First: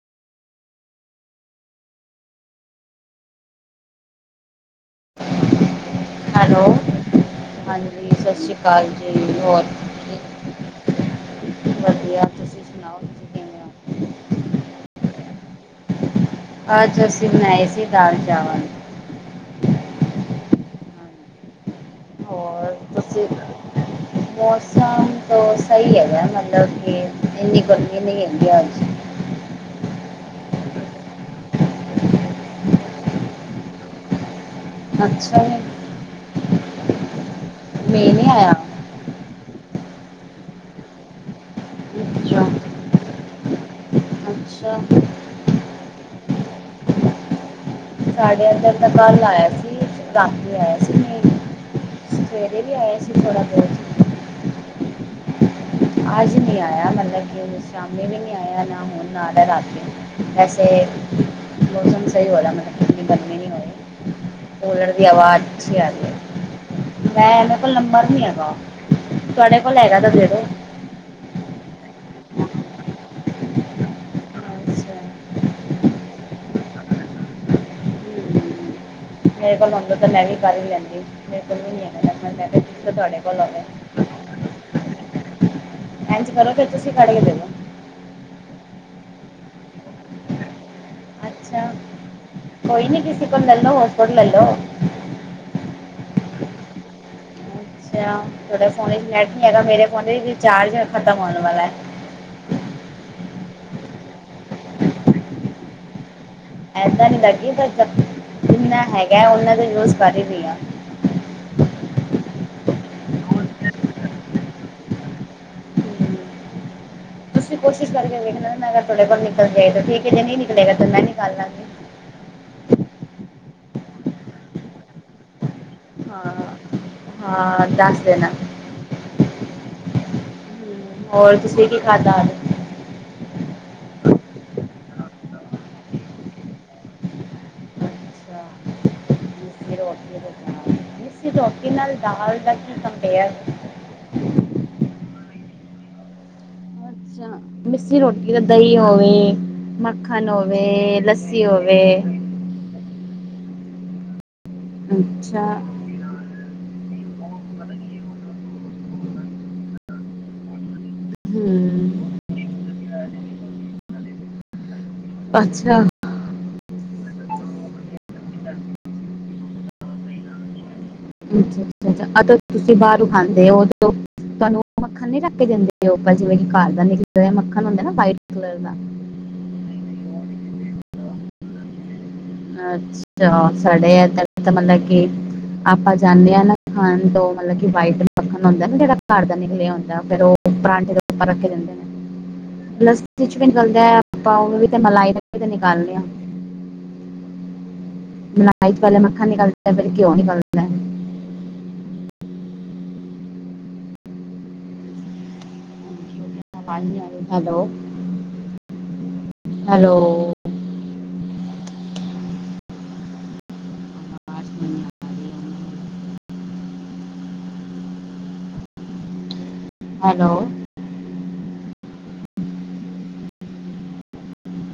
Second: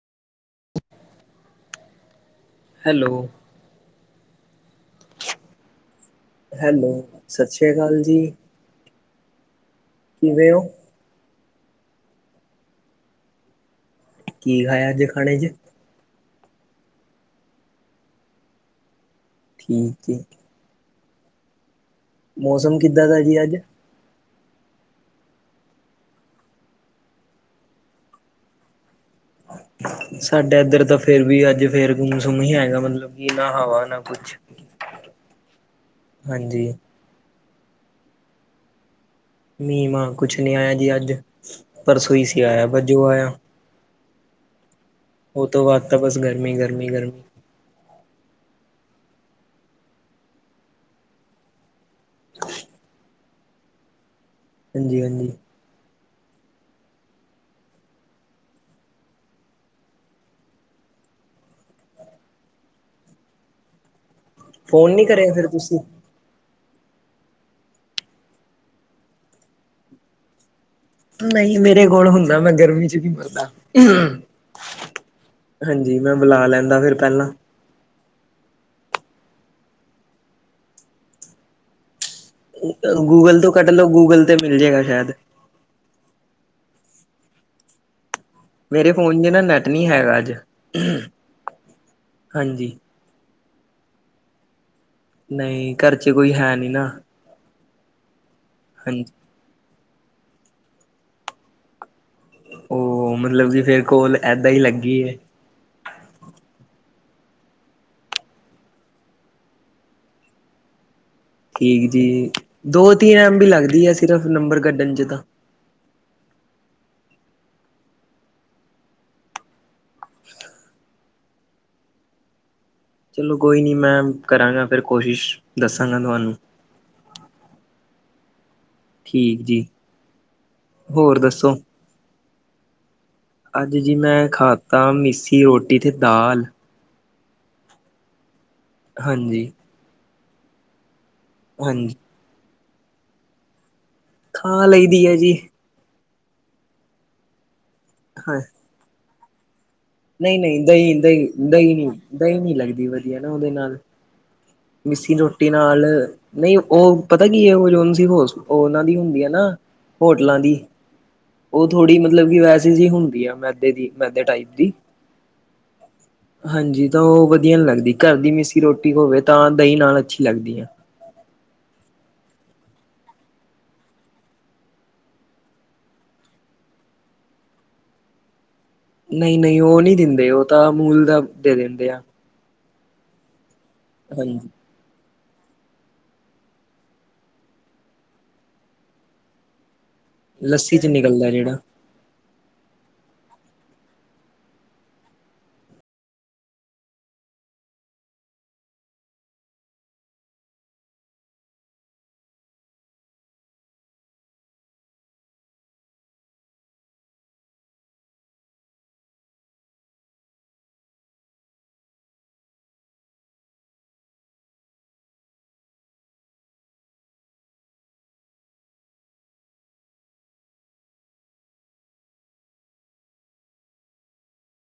Hello hello ਸਤਿ ਸ੍ਰੀ ਅਕਾਲ ਹਾਂਜੀ ਜੀ, ਸਸ ਸ੍ਰੀ ਕਾਲ ਜੀ, ਹੋਰ ਕਿਵੇਂ ਹੋ? ਵਧੀਆ ਤੁਸੀ ਕੀ ਖਾਇਆ ਅੱਜ ਖਾਣੇ ਚ? ਅੱਜ ਅਸੀ ਬਨਾਏ ਸੀ ਦਾਲ ਚਾਵਲ। ਠੀਕ ਜੀ। ਹੋਰ ਮੌਸਮ ਕਿੱਦਾਂ ਦਾ ਹੈ ਤੁਸੀਂ ਜੀ ਅੱਜ? ਮੌਸਮ ਤਾਂ ਸਹੀ ਹੈਗਾ ਮਤਲਬ ਕਿ ਇੰਨੀ ਗਰਮੀ ਨੀ ਹੈਗੀ ਅੱਜ। ਹੂੰ! ਸਾਡੇ ਇੱਧਰ ਤਾਂ ਫੇਰ ਵੀ ਅੱਜ ਫੇਰ ਵੀ ਮੌਸਮ ਇਵੇਂ ਹੀ ਹੈਗਾ ਮਤਲਬ ਕੀ ਨਾ ਹਵਾ ਨਾ ਕੁਛ। ਅੱਛਾ ਹਾਂਜੀ ਮੀ ਨੀ ਆਇਆ। ਮੀ ਮਾਂ ਕੁਝ ਨੀ ਆਇਆ ਜੀ ਅੱਜ ਪਰਸੋਂ ਹੀ ਸੀ ਅੱਛਾ ਆਯਾ ਜੋ ਆਯਾ। ਅੱਛਾ ਉਸ ਤੋਂ ਬਾਦ ਤਾ ਬਸ ਗਰਮੀ-ਗਰਮੀ, ਗਰਮੀ। ਸਾਡੇ ਇੱਧਰ ਤਾਂ ਕੱਲ੍ਹ ਆਯਾ ਸੀ ਰਾਤੀ ਆਇਆ ਸੀ ਮੀਂਹ। ਸਵੇਰੇ ਵੀ ਥੋੜ੍ਹਾ ਜਿਹਾ। ਹਾਂਜੀ-ਹਾਂਜੀ ਅੱਜ ਨੀ ਆਯਾ ਮਤਲਬ ਕੀ ਸ਼ਾਮੀ ਵੀ ਨਹੀਂ ਆਇਆ ਨਾ ਹੁਣ ਆ ਰਿਹਾ ਰਾਤੀ ਵੈਸੇ ਮੌਸਮ ਸਹੀ ਹੋ ਰਹਾ ਮਤਲਬ ਕਿ ਇੰਨੀ ਗਰਮੀ ਨਈ ਹੋਈ। ਕੂਲਰ ਫੋਨ ਨੀ ਦੀ ਕਰਿਆ ਹਵਾ ਫਿਰ ਅੱਛੀ ਤੁਸੀਂ? ਆ ਰਹੀ ਹੈ। ਮੈਂ ਮੇ ਕੋਲ ਨੰਬਰ ਨੀ ਹੈਗਾ ਤੁਹਾਡੇ ਕੋਲ ਹੈਗਾ ਤਾਂ ਦੇਦੋ। ਤੂੰ ਨਹੀ ਮੇਰੇ ਕੋਲ ਹੁੰਦਾ ਮੈਂ ਗਰਮੀ ਵਿੱਚ ਕਿਉਂ ਮਰਦਾ? ਅੱਛਾ ਹਾਂਜੀ, ਮੈਂ ਮਿਲਾ ਲੈਣਾ ਫੇਰ ਪਹਿਲਾਂ। ਹਮ, ਮੇਰੇ ਕੋਲ ਹੁੰਦਾ ਤਾਂ ਮੈਂ ਵੀ ਕਰ ਹੀ ਲੈਂਦੀ ਮੇਰੇ ਕੋਲ ਵੀ ਨੀ ਹੈਗਾ ਨੰਬਰ ਮੈ ਗੂਗਲ ਤੇ ਤੋਂ ਕੱਢ ਲਓ ਗੂਗਲ ਤੇ ਮਿਲ ਜਾਏਗਾ ਸ਼ਾਇਦ। ਇੰਝ ਕਰੋ, ਫਿਰ ਤੁਸੀਂ ਕੱਢ ਕੇ ਦੇ ਦਿਓ। ਮੇਰੇ ਫੋਨ ਚ ਨਾ ਨੈੱਟ ਨੀ ਹੈਗਾ ਅੱਜ ਹਾਂਜੀ। ਤਾਂ ਲੈ ਲਓ ਹੋਰ ਸਪੋਰਟ ਲੈ ਲਓ। ਨਹੀਂ, ਘਰ 'ਚ ਕੋਈ ਹੈ ਨੀ ਨਾ। ਅੱਛਾ, ਤੁਹਾਡੇ ਫ਼ੋਨ ਵਿੱਚ ਹਾਂਜੀ ਨੈੱਟ ਹੈਗਾ, ਮੇਰੇ ਫ਼ੋਨ ਦੀ ਰਿਚਾਰਜ਼ ਖ਼ਤਮ ਹੋਣ ਵਾਲਾ ਐ। ਉਹ ਮਤਲਬ ਕਿ ਫਿਰ ਕੋਲ ਐਦਾ ਈ ਲੱਗੀ ਐ। ਇਦਾਂ ਨਹੀਂ ਲੱਗੀ ਪਰ, ਜਿੰਨਾ ਹੈਗਾ ਉਹਨਾ ਕੋ ਜੂਜ਼ ਕਰ ਲੈਂਨੀ ਆ। ਠੀਕ ਜੀ, ਦੋ-ਤੀਨ ਐਮ ਬੀ ਲਗਦੀ ਐ, ਸਿਰਫ਼ ਨੰਬਰ ਕੱਢਣ 'ਚ ਤਾਂ। ਹਮ, ਤੁਸੀਂ ਕੋਸ਼ਿਸ਼ ਕਰਕੇ ਵੇਖ ਲਓ, ਮੈ ਤੁਹਾਡੇ ਕੋਲੋਂ ਨਿਕਲ ਜਾਏ ਤਾਂ ਠੀਕ ਏ, ਨਹੀਂ ਨਿਕਲੇਗਾ ਤਾਂ ਮੈ ਨਿਕਾਲਾਗੀ। ਚਲੋ, ਕੋਈ ਨੀ ਮੈਮ ਕਰਾਂਗਾ ਫਿਰ ਕੋਸ਼ਿਸ਼, ਦੱਸਾਂਗਾ ਹਾਂ ਤੁਵਾਨੂੰ। ਹਾਂ ਦੱਸ ਦੇਣਾ। ਠੀਕ ਜੀ। ਹੋਰ ਔਰ ਦੱਸੋ ਤੁਸੀਂ ਕੀ ਖਾਦਾ ਅੱਜ? ਅੱਜ ਜੀ, ਮੈਂ ਖਾਤਾ ਮਿਸੀ ਰੋਟੀ ਤੇ ਦਾਲ। ਹਾਂਜੀ। ਮਿਸੀ ਰੋਟੀ ਹਾਂਜੀ ਨਾਲ ਦਾਲ ਦਾ ਕੀ ਕੰਬੇਅਰ। ਖਾ ਲਈ ਦੀ ਐ ਜੀ। ਅੱਛਾ, ਮਿੱਸੀ ਰੋਟੀ ਨਾਲ ਦਹੀਂ ਹੋਵੇ ਮ ਨਹੀਂ-ਨਹੀਂ ਦਹੀਂ-ਦਹੀਂ, ਦਹੀਂ-ਦਹੀਂ ਨੀ ਲੱਗਦੀ ਵਧੀਆ ਨਾ ਉਹਦੇ ਨਾਲ ਮਿਸੀ ਅੱਛਾ ਰੋਟੀ ਨਾਲ ਨਹੀਂ, ਉਹ ਪਤਾ ਕੀ ਏ, ਉਹ ਜੋ ਐਮ ਸੀ ਉਹਨਾਂ ਦੀ ਹੁੰਦੀ ਐ ਨਾ, ਹੋਟਲਾਂ ਦੀ ਉਹ ਥੋੜ੍ਹੀ ਹਮ ਮਤਲਬ ਕੀ ਵੈਸੇ ਜੀ ਹੁੰਦੀ ਐ, ਮੈਦੇ ਦੀ ਮੈਦੇ ਟਾਈਪ ਦੀ। ਅੱਛਾ। ਹਾਂ ਜੀ, ਤਾਂ ਉਹ ਵਧੀਆ ਨੀ ਲੱਗਦੀ। ਘਰ ਦੀ ਮਿਸੀ ਰੋਟੀ ਹੋਵੇ ਤਾਂ ਦਹੀਂ ਨਾਲ ਅੱਛੀ ਲੱਗਦੀ ਐ। ਅੱਛਾ-ਅੱਛਾ। ਅਤੇ ਤੁਸੀਂ ਬਾਹਰੋਂ ਖਾਂਦੇ ਓ ਤੁਹਾਨੂੰ ਉਹ ਮੱਖਣ ਨੀ ਰੱਖ ਕੇ ਦਿੰਦੇ, ਜਿਵੇਂ ਕੀ ਘਰ ਦਾ ਨਿਕਲਿਆ ਹੋਇਆ ਦਾ ਮੱਖਣ ਹੁੰਦਾ ਏ ਨਾ, ਵਾਈਟ ਕਲਰ ਦਾ। ਨਹੀਂ-ਨਹੀਂ ਉਹ ਨਹੀਂ ਦਿੰਦੇ, ਉਹ ਤਾਂ ਅਮੂਲ ਦਾ ਦੇ ਦਿੰਦੇ ਆ। ਅੱਛਾ, ਸਾਡੇ ਇਧਰ ਹਾਂਜੀ ਤਾਂ ਮਤਲਬ ਕਿ ਆਪਾਂ ਜਾਂਨੇ ਆ ਨਾ ਖਾਣ, ਤੋਂ ਮਤਲਬ ਕਿ ਵਾਈਟ ਮੱਖਣ ਹੁੰਦਾ ਨਾ ਜਿਹੜਾ ਘਰ ਦਾ ਨਿਕਲਿਆ ਹੁੰਦੈ ਫੇਰ ਉਹ ਲੱਸੀ ਚ ਪਰਾਂਠੇ ਦੇ ਉਪਰ ਨਿਕਲਦਾ ਰੱਖ ਕੇ ਜਿਹੜਾ ਦੇਂਦੇ ਨੇ। ਲਸਣ 'ਚ ਵੀ ਨਿਕਲਦਾ, ਆਪਾਂ ਉਹ ਵੀ ਤੇ ਮਲਾਈ ਦਾ ਨਿਕਾਲਦੇ ਆ। [inaudible] ਮਲਾਈ ਵਾਲਾ ਮੱਖਣ ਨਿਕਲਦੈ, ਫਿਰ ਘਿਉ ਨਿਕਲਦੈ। [inaudible] ਹਾਂਜੀ, ਹੈਲੋ-ਹੈਲੋ। ਹੈਲੋ।